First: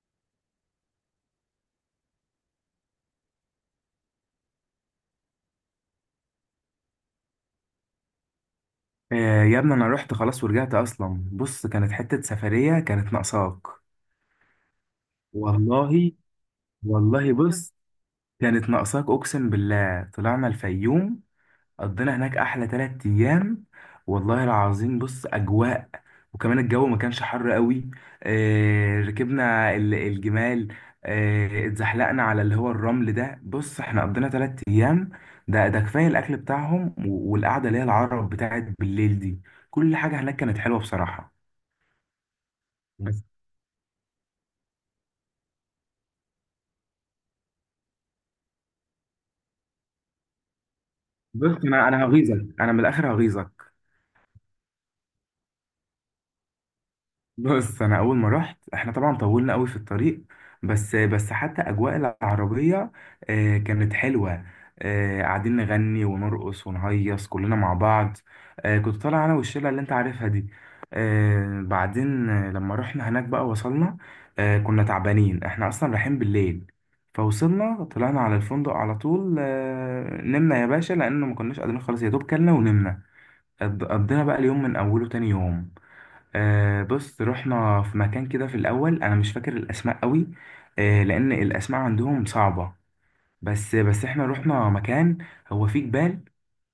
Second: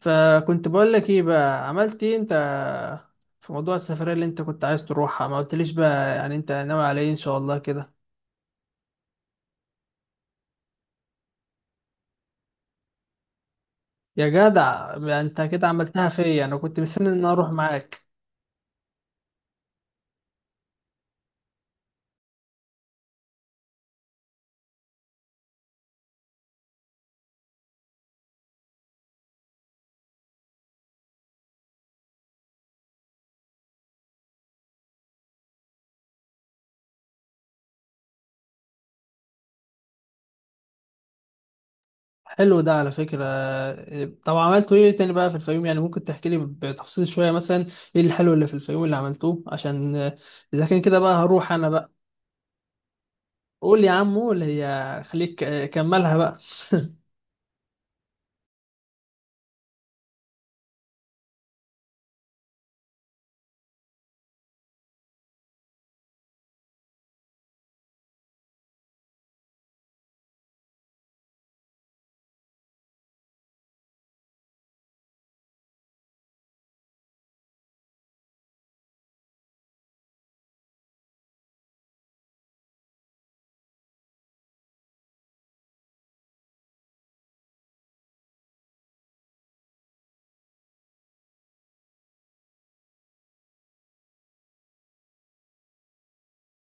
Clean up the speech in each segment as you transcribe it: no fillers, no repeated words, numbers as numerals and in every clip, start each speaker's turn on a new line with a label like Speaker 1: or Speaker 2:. Speaker 1: فكنت بقول لك ايه بقى عملت ايه انت في موضوع السفرية اللي انت كنت عايز تروحها؟ ما قلتليش بقى يعني انت ناوي على ايه ان شاء الله كده؟
Speaker 2: يا ابني انا رحت خلاص ورجعت اصلا. بص، كانت حتة سفرية كانت ناقصاك.
Speaker 1: يا جدع بقى انت كده عملتها
Speaker 2: والله،
Speaker 1: فيا، انا كنت مستني ان أنا
Speaker 2: والله،
Speaker 1: اروح
Speaker 2: بص،
Speaker 1: معاك.
Speaker 2: كانت ناقصاك اقسم بالله. طلعنا الفيوم، قضينا هناك احلى 3 ايام. والله العظيم، بص اجواء. وكمان الجو ما كانش حر قوي. ركبنا الجمال. اتزحلقنا على اللي هو الرمل ده. بص، احنا قضينا 3 ايام. ده كفاية، الاكل بتاعهم والقعدة اللي هي العرب بتاعت بالليل دي. كل حاجة هناك كانت حلوة بصراحة.
Speaker 1: حلو ده على
Speaker 2: بس.
Speaker 1: فكرة. طب عملتوا ايه تاني بقى في الفيوم يعني؟ ممكن تحكي لي بتفصيل شوية مثلا ايه الحلو اللي في الفيوم اللي عملتوه؟ عشان اذا كان كده بقى هروح
Speaker 2: بص،
Speaker 1: انا
Speaker 2: انا
Speaker 1: بقى.
Speaker 2: انا هغيظك، انا من الاخر هغيظك.
Speaker 1: قول يا عمو، اللي هي خليك كملها بقى.
Speaker 2: بص، انا اول ما رحت احنا طبعا طولنا قوي في الطريق. بس بس حتى اجواء العربيه كانت حلوه. قاعدين نغني ونرقص ونهيص كلنا مع بعض. كنت طالع انا والشله اللي انت عارفها دي. آه، بعدين آه، لما رحنا هناك بقى وصلنا. كنا تعبانين، احنا اصلا رايحين بالليل. فوصلنا طلعنا على الفندق على طول، نمنا يا باشا لانه ما كناش قادرين خالص يا دوب كلنا ونمنا. قضينا بقى اليوم من اوله تاني يوم. بص، رحنا في مكان كده في الاول. انا مش فاكر الاسماء قوي، لان الاسماء عندهم صعبه. بس بس احنا رحنا مكان هو فيه جبال،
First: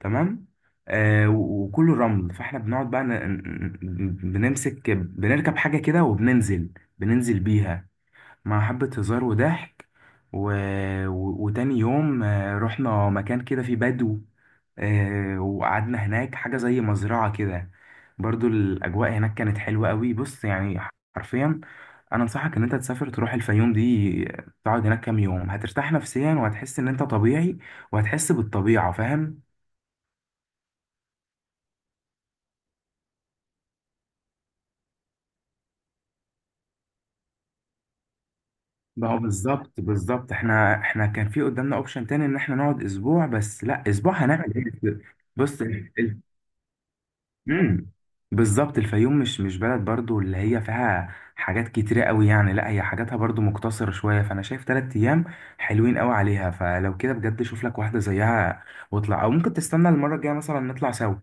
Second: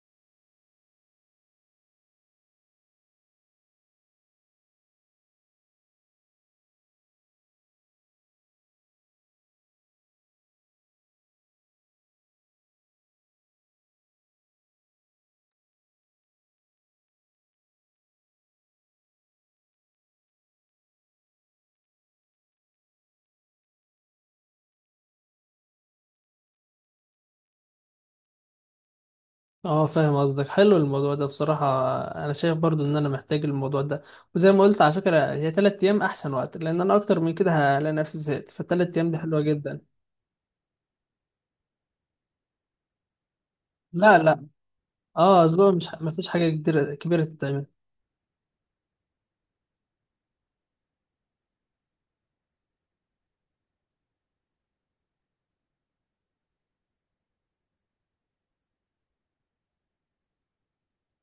Speaker 2: تمام. وكله رمل. فاحنا بنقعد بقى بنمسك بنركب حاجه كده وبننزل، بننزل بيها مع حبة هزار وضحك. و... وتاني يوم رحنا مكان كده فيه بدو. وقعدنا هناك حاجة زي مزرعة كده. برضو الأجواء هناك كانت حلوة قوي، بص يعني. حرفيا أنا أنصحك إن أنت تسافر تروح الفيوم دي، تقعد هناك كام يوم هترتاح نفسيا وهتحس إن أنت طبيعي وهتحس بالطبيعة. فاهم؟
Speaker 1: اه فاهم قصدك، حلو الموضوع ده بصراحة. انا شايف برضو ان انا محتاج الموضوع ده. وزي ما قلت على فكرة، هي تلات ايام احسن وقت، لان انا اكتر من كده هلاقي نفسي زهقت، فالتلات ايام دي
Speaker 2: بقى
Speaker 1: حلوة
Speaker 2: بالظبط
Speaker 1: جدا.
Speaker 2: بالظبط احنا كان في قدامنا اوبشن تاني ان احنا نقعد اسبوع. بس لا، اسبوع
Speaker 1: لا لا.
Speaker 2: هنعمل ايه؟
Speaker 1: اه
Speaker 2: بص.
Speaker 1: اسبوع، مش مفيش حاجة كبيرة كبيرة تتعمل.
Speaker 2: امم بالظبط، الفيوم مش بلد برضو اللي هي فيها حاجات كتيرة قوي يعني، لا هي حاجاتها برضو مقتصرة شوية. فانا شايف 3 ايام حلوين قوي عليها. فلو كده بجد شوف لك واحدة زيها واطلع، او ممكن تستنى المرة الجاية مثلا نطلع سوا.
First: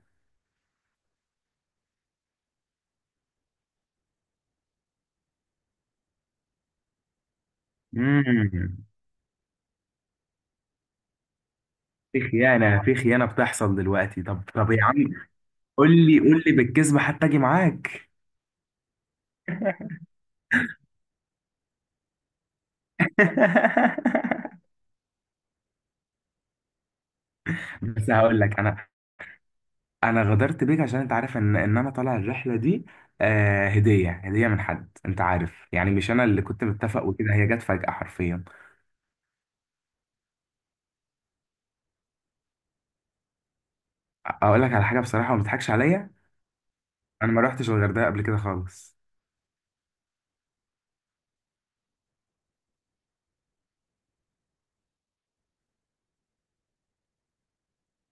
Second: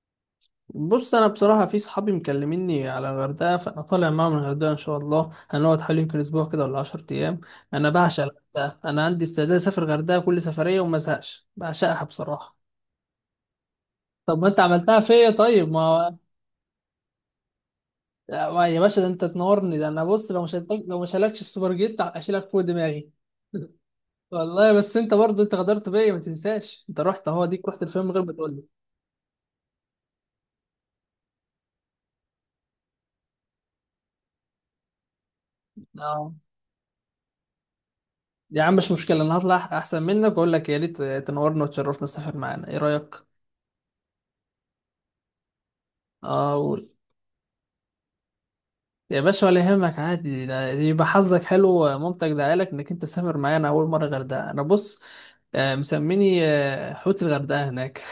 Speaker 1: بص، انا بصراحة في صحابي مكلميني على الغردقة، فانا طالع معاهم الغردقة ان شاء الله، هنقعد حوالي يمكن اسبوع كده ولا 10 ايام. انا بعشق
Speaker 2: امم
Speaker 1: الغردقة، انا عندي استعداد اسافر الغردقة كل سفرية وما ازهقش، بعشقها
Speaker 2: في
Speaker 1: بصراحة.
Speaker 2: خيانة، في خيانة بتحصل دلوقتي.
Speaker 1: طب
Speaker 2: طب،
Speaker 1: ما انت
Speaker 2: طب يا عم،
Speaker 1: عملتها فيا، طيب
Speaker 2: قول
Speaker 1: ما...
Speaker 2: لي، قول لي بالكذب حتى اجي معاك.
Speaker 1: لا، يا باشا ده انت تنورني، ده انا بص، لو مش هلاكش السوبر جيت اشيلك فوق دماغي. والله بس انت برضه انت غدرت بيا ما تنساش، انت رحت اهو ديك، رحت الفيلم
Speaker 2: بس
Speaker 1: من غير ما
Speaker 2: هقول
Speaker 1: تقول
Speaker 2: لك
Speaker 1: لي.
Speaker 2: انا، انا غدرت بيك عشان انت عارف ان انا طالع الرحله دي. هديه، هديه من حد انت عارف، يعني مش انا
Speaker 1: اه
Speaker 2: اللي كنت متفق، وكده هي جت فجاه حرفيا.
Speaker 1: يا عم مش مشكله، انا هطلع احسن منك واقول لك يا ريت تنورنا وتشرفنا، سافر معانا ايه رايك؟
Speaker 2: اقول لك على حاجه بصراحه وما تضحكش عليا.
Speaker 1: اه قول.
Speaker 2: انا ما رحتش الغردقه قبل كده خالص.
Speaker 1: يا باشا ولا يهمك، عادي، ده يبقى حظك حلو ومامتك دعالك انك انت سافر معانا اول مره غردقه. انا بص، مسميني حوت الغردقه هناك.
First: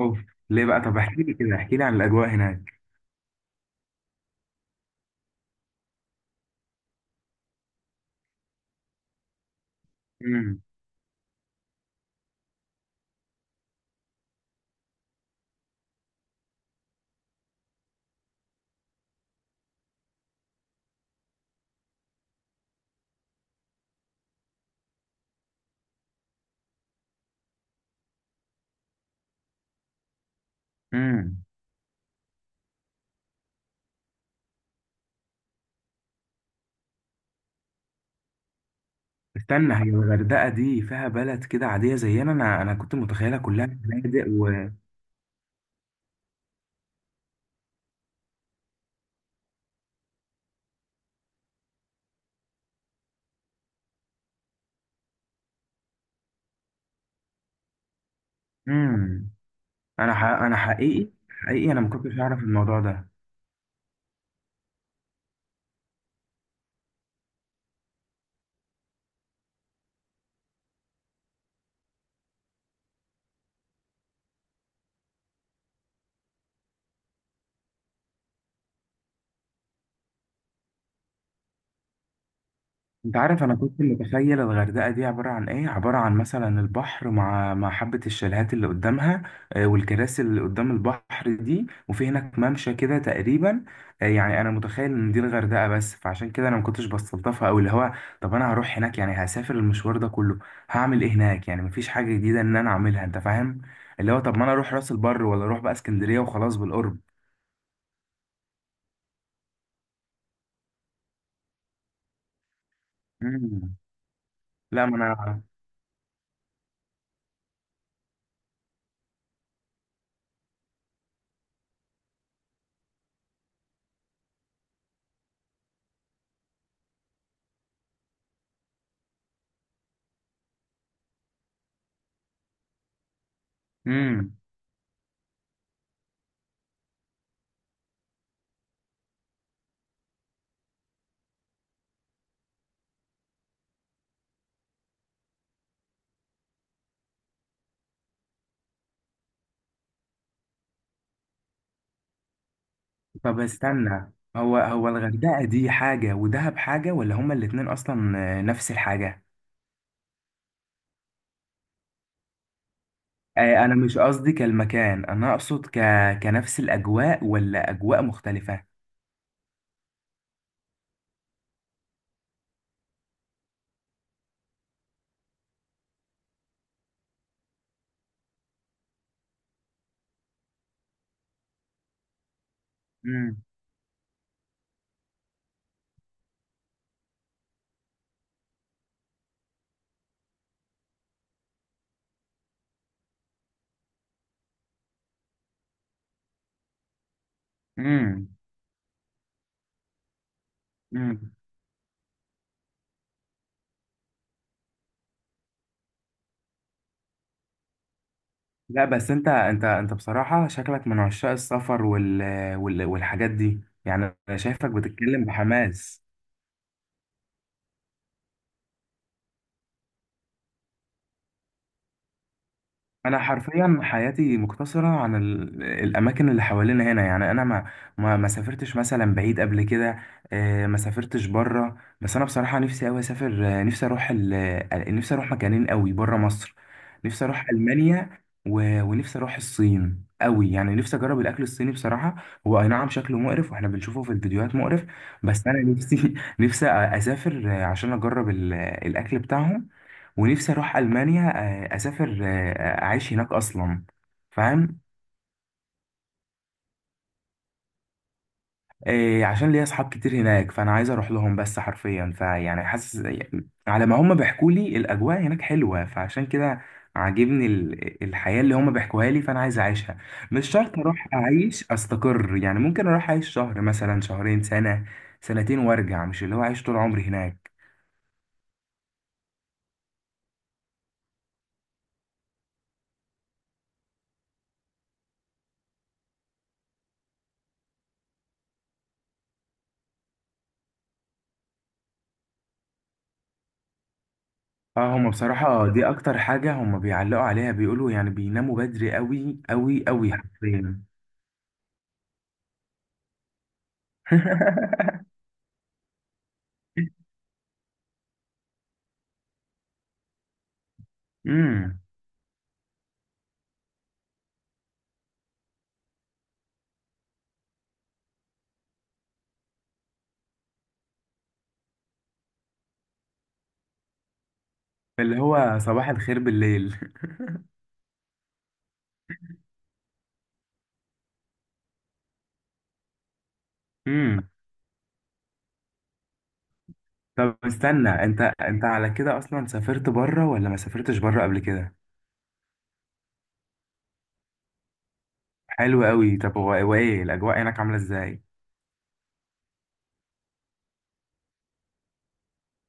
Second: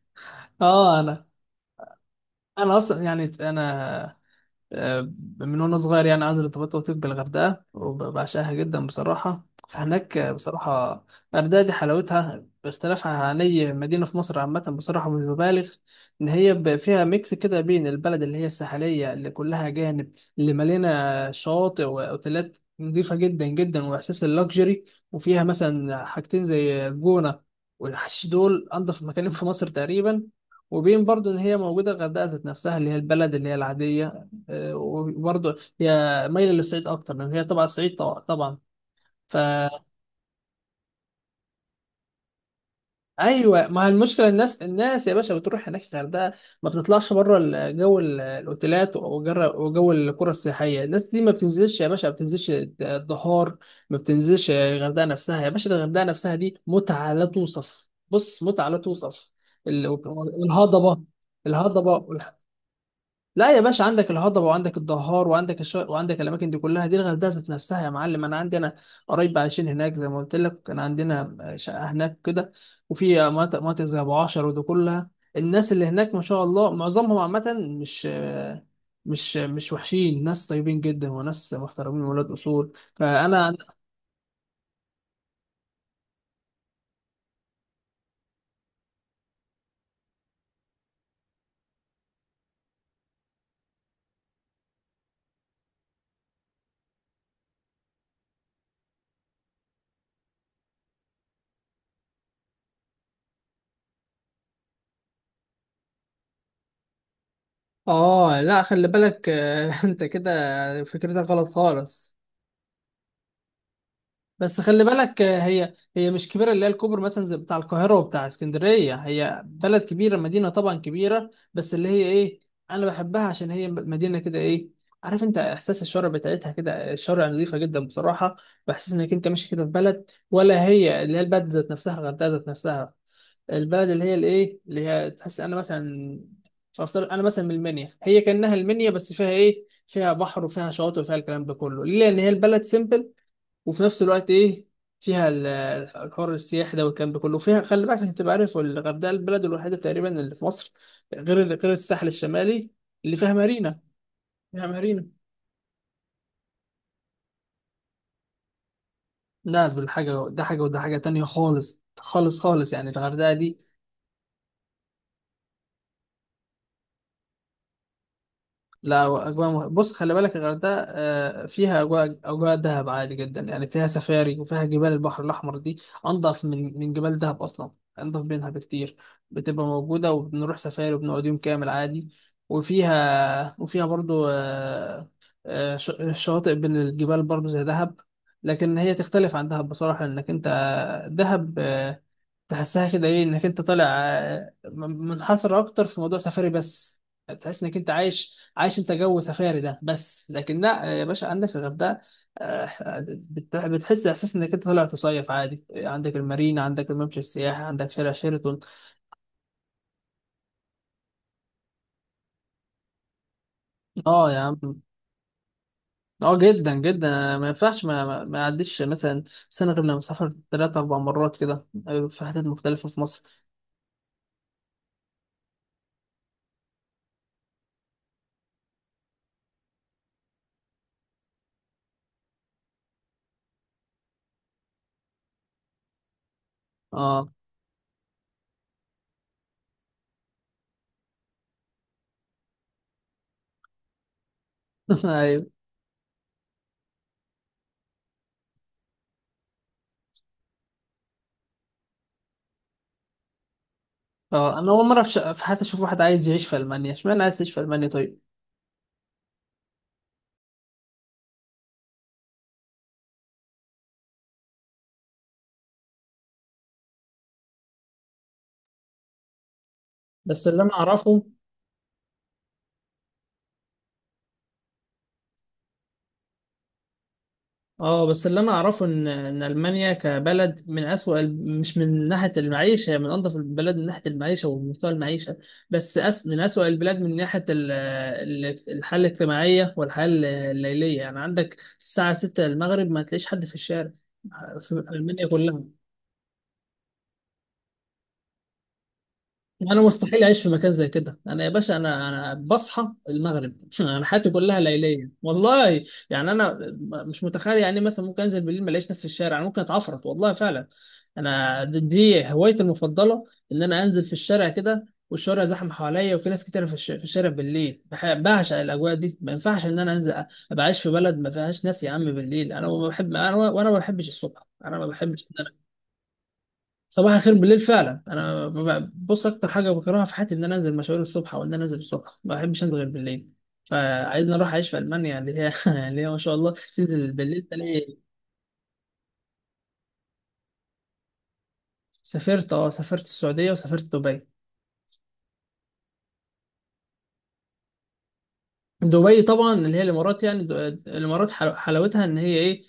Speaker 2: اوف. ليه بقى؟ طب
Speaker 1: اه
Speaker 2: احكي
Speaker 1: انا
Speaker 2: لي كده، احكي لي عن الاجواء
Speaker 1: انا
Speaker 2: هناك.
Speaker 1: اصلا يعني انا، آه، من وانا صغير يعني عندي ارتباط وثيق بالغردقه وبعشقها جدا بصراحه. فهناك،
Speaker 2: امم
Speaker 1: بصراحه الغردقه دي حلاوتها باختلافها عن اي مدينه في مصر عامه، بصراحه مش ببالغ. ان هي فيها ميكس كده بين البلد اللي هي الساحليه اللي كلها جانب، اللي مليانه شواطئ واوتيلات نظيفه جدا جدا واحساس اللوكجري، وفيها مثلا حاجتين زي الجونه والحشيش، دول انضف مكانين في مصر تقريبا. وبين برضو ان
Speaker 2: امم
Speaker 1: هي موجوده الغردقه ذات نفسها اللي هي البلد اللي هي العاديه. وبرضه هي مايلة للصعيد أكتر، لأن هي طبعا صعيد طبعا. فا
Speaker 2: استنى، هي الغردقه دي فيها بلد كده عاديه زينا؟ انا كنت متخيلها كلها
Speaker 1: أيوه ما هي
Speaker 2: فنادق
Speaker 1: المشكلة، الناس
Speaker 2: و
Speaker 1: الناس يا باشا بتروح هناك الغردقة، ما بتطلعش بره جو الأوتيلات وجو القرى السياحية. الناس دي ما بتنزلش يا باشا، ما بتنزلش الدهار، ما بتنزلش الغردقة نفسها يا باشا. الغردقة نفسها دي متعة لا توصف، بص متعة لا
Speaker 2: امم
Speaker 1: توصف.
Speaker 2: انا انا
Speaker 1: والهضبة،
Speaker 2: حقيقي، حقيقي، انا ما
Speaker 1: الهضبة،
Speaker 2: كنتش اعرف الموضوع ده.
Speaker 1: لا يا باشا عندك الهضبة وعندك الدهار وعندك وعندك الأماكن دي كلها، دي الغردقة ذات نفسها يا معلم. أنا عندي قرايب عايشين هناك زي ما قلت لك، كان عندنا شقة هناك كده. وفي مناطق مناطق زي أبو عشر ودي كلها. الناس اللي هناك ما شاء الله معظمهم عامة مش وحشين، ناس طيبين جدا وناس محترمين ولاد أصول.
Speaker 2: انت عارف انا
Speaker 1: فأنا
Speaker 2: كنت متخيل الغردقه دي عباره عن ايه؟ عباره عن مثلا البحر مع حبه الشاليهات اللي قدامها، والكراسي اللي قدام البحر دي، وفي هناك ممشى كده تقريبا. يعني انا متخيل ان دي الغردقه بس. فعشان كده انا ما كنتش بستلطفها قوي. اللي هو طب انا هروح هناك يعني، هسافر المشوار ده كله هعمل ايه هناك يعني؟ مفيش حاجه جديده ان انا اعملها. انت فاهم؟ اللي هو طب ما انا اروح راس البر، ولا اروح بقى اسكندريه وخلاص بالقرب.
Speaker 1: آه لا خلي بالك أنت كده فكرتك غلط خالص.
Speaker 2: مم.
Speaker 1: بس خلي
Speaker 2: لا ما
Speaker 1: بالك،
Speaker 2: انا.
Speaker 1: هي مش كبيره، اللي هي الكوبر مثلا زي بتاع القاهره وبتاع اسكندريه، هي بلد كبيره، مدينه طبعا كبيره، بس اللي هي ايه، انا بحبها عشان هي مدينه كده ايه، عارف؟ انت احساس الشوارع بتاعتها كده، الشوارع نظيفه جدا بصراحه. بحس انك انت ماشي كده في بلد، ولا هي اللي هي البلد ذات نفسها، الغردقه ذات نفسها، البلد اللي هي
Speaker 2: مم.
Speaker 1: الايه، اللي هي تحس، انا مثلا، فافترض انا مثلا من المنيا، هي كانها المنيا بس فيها ايه، فيها بحر وفيها شواطئ وفيها الكلام ده كله. ليه؟ لان هي البلد سيمبل وفي نفس الوقت ايه، فيها الحر السياحي ده والكلام ده كله. وفيها خلي بالك عشان تبقى عارف، الغردقه البلد الوحيده تقريبا اللي في مصر غير الساحل الشمالي اللي فيها
Speaker 2: طب
Speaker 1: مارينا.
Speaker 2: استنى، هو
Speaker 1: فيها
Speaker 2: هو
Speaker 1: مارينا.
Speaker 2: الغردقة دي حاجة ودهب حاجة، ولا هما الاتنين أصلا نفس الحاجة؟
Speaker 1: لا، دول حاجه، ده حاجه وده حاجه تانية خالص خالص خالص، يعني الغردقه دي.
Speaker 2: أنا مش قصدي كالمكان، أنا أقصد كنفس الأجواء ولا أجواء مختلفة؟
Speaker 1: لا أجواء بص خلي بالك، الغردقة فيها أجواء، أجواء دهب عادي جدا يعني، فيها سفاري وفيها جبال البحر الأحمر دي، أنضف من جبال دهب أصلا، أنضف منها بكتير. بتبقى موجودة وبنروح سفاري وبنقعد يوم كامل عادي.
Speaker 2: مم.
Speaker 1: وفيها برضو شواطئ بين الجبال برضو زي دهب. لكن هي تختلف عن دهب بصراحة، لأنك أنت دهب تحسها كده ايه، انك انت طالع منحصر اكتر في موضوع سفاري بس، تحس انك انت
Speaker 2: مم.
Speaker 1: عايش عايش انت جو سفاري ده بس. لكن لا يا باشا
Speaker 2: مم.
Speaker 1: عندك الغردقه، آه، بتحس احساس انك انت طالع تصيف عادي، عندك المارينا، عندك الممشى السياحي، عندك شارع شيراتون.
Speaker 2: لا بس أنت بصراحة شكلك من عشاق السفر والحاجات دي، يعني
Speaker 1: اه
Speaker 2: أنا
Speaker 1: يا
Speaker 2: شايفك
Speaker 1: عم.
Speaker 2: بتتكلم بحماس.
Speaker 1: اه جدا جدا، أنا ما ينفعش ما اعديش مثلا سنه غير لما اسافر ثلاث اربع مرات كده، في حتت مختلفه في
Speaker 2: انا
Speaker 1: مصر.
Speaker 2: حرفيا حياتي مقتصره عن الاماكن اللي حوالينا هنا، يعني انا ما سافرتش مثلا بعيد قبل كده. ما سافرتش بره. بس انا بصراحه نفسي قوي اسافر، نفسي اروح مكانين قوي بره مصر. نفسي
Speaker 1: اه
Speaker 2: اروح المانيا، ونفسي اروح الصين قوي، يعني نفسي اجرب الاكل الصيني بصراحه. هو اي نعم شكله مقرف، واحنا بنشوفه في الفيديوهات مقرف.
Speaker 1: ايوه.
Speaker 2: بس انا نفسي نفسي اسافر عشان اجرب الاكل بتاعهم. ونفسي اروح المانيا، اسافر اعيش هناك اصلا.
Speaker 1: اه انا
Speaker 2: فاهم؟
Speaker 1: اول مره في حياتي اشوف واحد عايز يعيش في المانيا، اشمعنى عايز يعيش في المانيا طيب؟
Speaker 2: عشان ليا اصحاب كتير هناك فانا عايز اروح لهم، بس حرفيا فيعني حاسس على ما هم بيحكوا لي الاجواء هناك حلوه. فعشان كده عاجبني الحياه اللي هم بيحكوها لي، فانا عايز اعيشها.
Speaker 1: بس
Speaker 2: مش
Speaker 1: اللي انا
Speaker 2: شرط اروح
Speaker 1: اعرفه
Speaker 2: اعيش استقر يعني، ممكن اروح اعيش شهر مثلا، شهرين، سنه، سنتين وارجع، مش اللي هو اعيش طول عمري هناك.
Speaker 1: اه بس اللي انا اعرفه ان المانيا كبلد من اسوأ مش من ناحيه المعيشه، هي من انظف البلاد من ناحيه المعيشه ومستوى المعيشه، بس من اسوأ البلاد من ناحيه الحاله الاجتماعيه والحياه الليليه. يعني عندك الساعه 6 المغرب ما تلاقيش حد في الشارع في
Speaker 2: اه، هما
Speaker 1: المانيا كلها.
Speaker 2: بصراحة دي أكتر حاجة هما بيعلقوا عليها. بيقولوا يعني بيناموا بدري أوي
Speaker 1: انا
Speaker 2: أوي أوي
Speaker 1: مستحيل اعيش في مكان
Speaker 2: حرفيا.
Speaker 1: زي كده، انا يا باشا انا بصحى المغرب انا حياتي كلها ليليه والله. يعني انا مش متخيل، يعني مثلا ممكن انزل بالليل ما الاقيش ناس في الشارع، انا ممكن اتعفرت والله فعلا. انا
Speaker 2: امم
Speaker 1: دي هوايتي المفضله، ان انا انزل في الشارع كده والشوارع زحمه حواليا وفي ناس كتير في في الشارع بالليل، بعشق الاجواء دي. ما ينفعش ان انا انزل ابقى عايش في بلد ما فيهاش ناس يا عم بالليل، انا ما بحب، انا وانا ما بحبش الصبح، انا ما
Speaker 2: اللي
Speaker 1: بحبش
Speaker 2: هو صباح الخير بالليل.
Speaker 1: صباح الخير بالليل فعلا. انا بص اكتر حاجه بكرهها في حياتي ان انا انزل مشاوير الصبح، او ان انا انزل الصبح، ما بحبش انزل غير بالليل.
Speaker 2: امم.
Speaker 1: فعايزني اروح اعيش في المانيا اللي هي اللي هي ما شاء الله تنزل
Speaker 2: طب
Speaker 1: بالليل
Speaker 2: استنى،
Speaker 1: تلاقي.
Speaker 2: انت انت على كده اصلا سافرت بره ولا ما سافرتش بره قبل كده؟
Speaker 1: سافرت اه، سافرت السعوديه وسافرت دبي.
Speaker 2: حلو قوي. طب هو هو ايه الاجواء هناك عامله ازاي؟
Speaker 1: دبي طبعا اللي هي الامارات يعني، الامارات حلاوتها ان هي ايه،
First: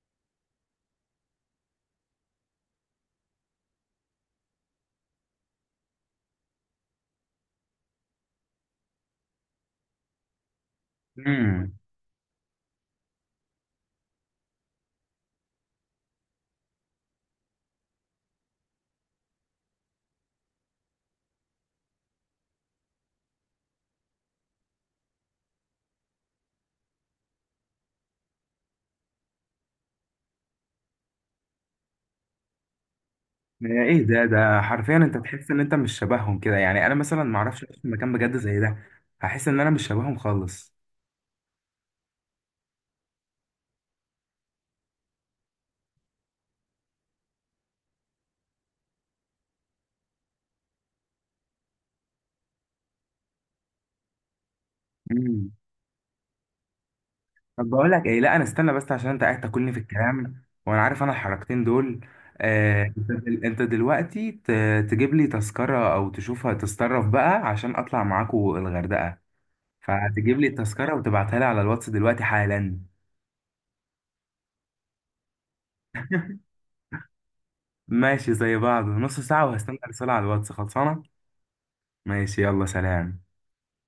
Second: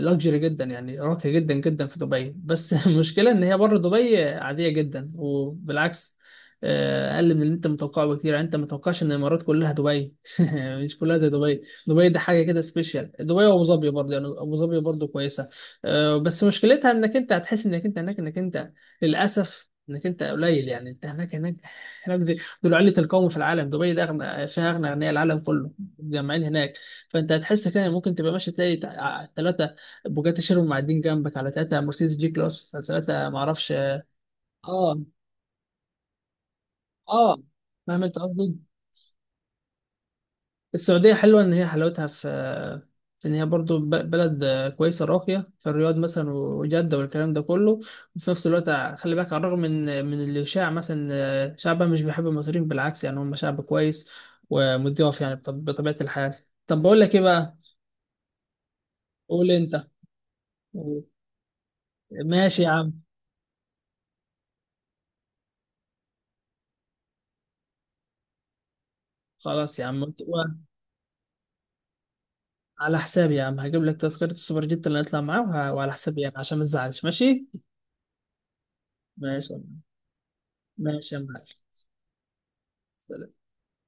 Speaker 1: لاكجري جدا يعني، راقية جدا جدا في دبي. بس المشكلة ان هي بره دبي عادية جدا، وبالعكس اقل من اللي انت متوقعه بكتير، يعني انت متوقعش ان الامارات كلها دبي مش كلها زي دبي.
Speaker 2: امم
Speaker 1: دبي دي حاجة كده سبيشال، دبي وابو ظبي برضه، يعني ابو ظبي برضه كويسة بس مشكلتها انك انت هتحس انك انت هناك انك انت للاسف انك انت قليل، يعني انت هناك هناك. دول علة القوم في العالم، دبي ده أغنى فيها، أغنى أغنياء العالم كله متجمعين هناك. فأنت هتحس كده ممكن تبقى ماشي تلاقي ثلاثة بوجاتي شيرون معدين جنبك، على ثلاثة مرسيدس جي كلاس، على ثلاثة معرفش.
Speaker 2: ايه ده حرفيا
Speaker 1: اه.
Speaker 2: انت تحس ان انت مش شبههم كده يعني، انا مثلا ما
Speaker 1: اه
Speaker 2: اعرفش اعيش في
Speaker 1: فاهم
Speaker 2: مكان
Speaker 1: أنت
Speaker 2: بجد
Speaker 1: قصدي؟
Speaker 2: زي ده. هحس ان انا مش شبههم خالص.
Speaker 1: السعودية حلوة إن هي حلاوتها في إن هي برضو بلد كويسة راقية في الرياض مثلا وجدة والكلام ده كله. وفي نفس الوقت خلي بالك، على الرغم من الإشاعة مثلا شعبها مش بيحب المصريين، بالعكس يعني، هم شعب كويس ومضياف يعني بطبيعة الحال. طب بقول لك إيه بقى؟
Speaker 2: طب بقول لك ايه، لا انا استنى بس عشان انت قاعد
Speaker 1: قول
Speaker 2: تاكلني في
Speaker 1: أنت.
Speaker 2: الكلام، وانا عارف انا الحركتين دول.
Speaker 1: ماشي يا عم.
Speaker 2: انت أنت دلوقتي تجيب لي تذكرة او تشوفها تتصرف بقى عشان اطلع معاكو الغردقة.
Speaker 1: خلاص يا عم
Speaker 2: فتجيب لي التذكرة وتبعتها لي على الواتس دلوقتي حالا.
Speaker 1: على حسابي يا عم، هجيب لك تذكرة السوبر جيت اللي هنطلع معاه، وعلى حسابي يعني عشان ما تزعلش، ماشي.
Speaker 2: ماشي زي بعض، نص ساعة
Speaker 1: ماشي يا
Speaker 2: وهستنى
Speaker 1: عم.
Speaker 2: رسالة على الواتس خلصانة.
Speaker 1: ماشي يا معلم.
Speaker 2: ماشي يلا سلام.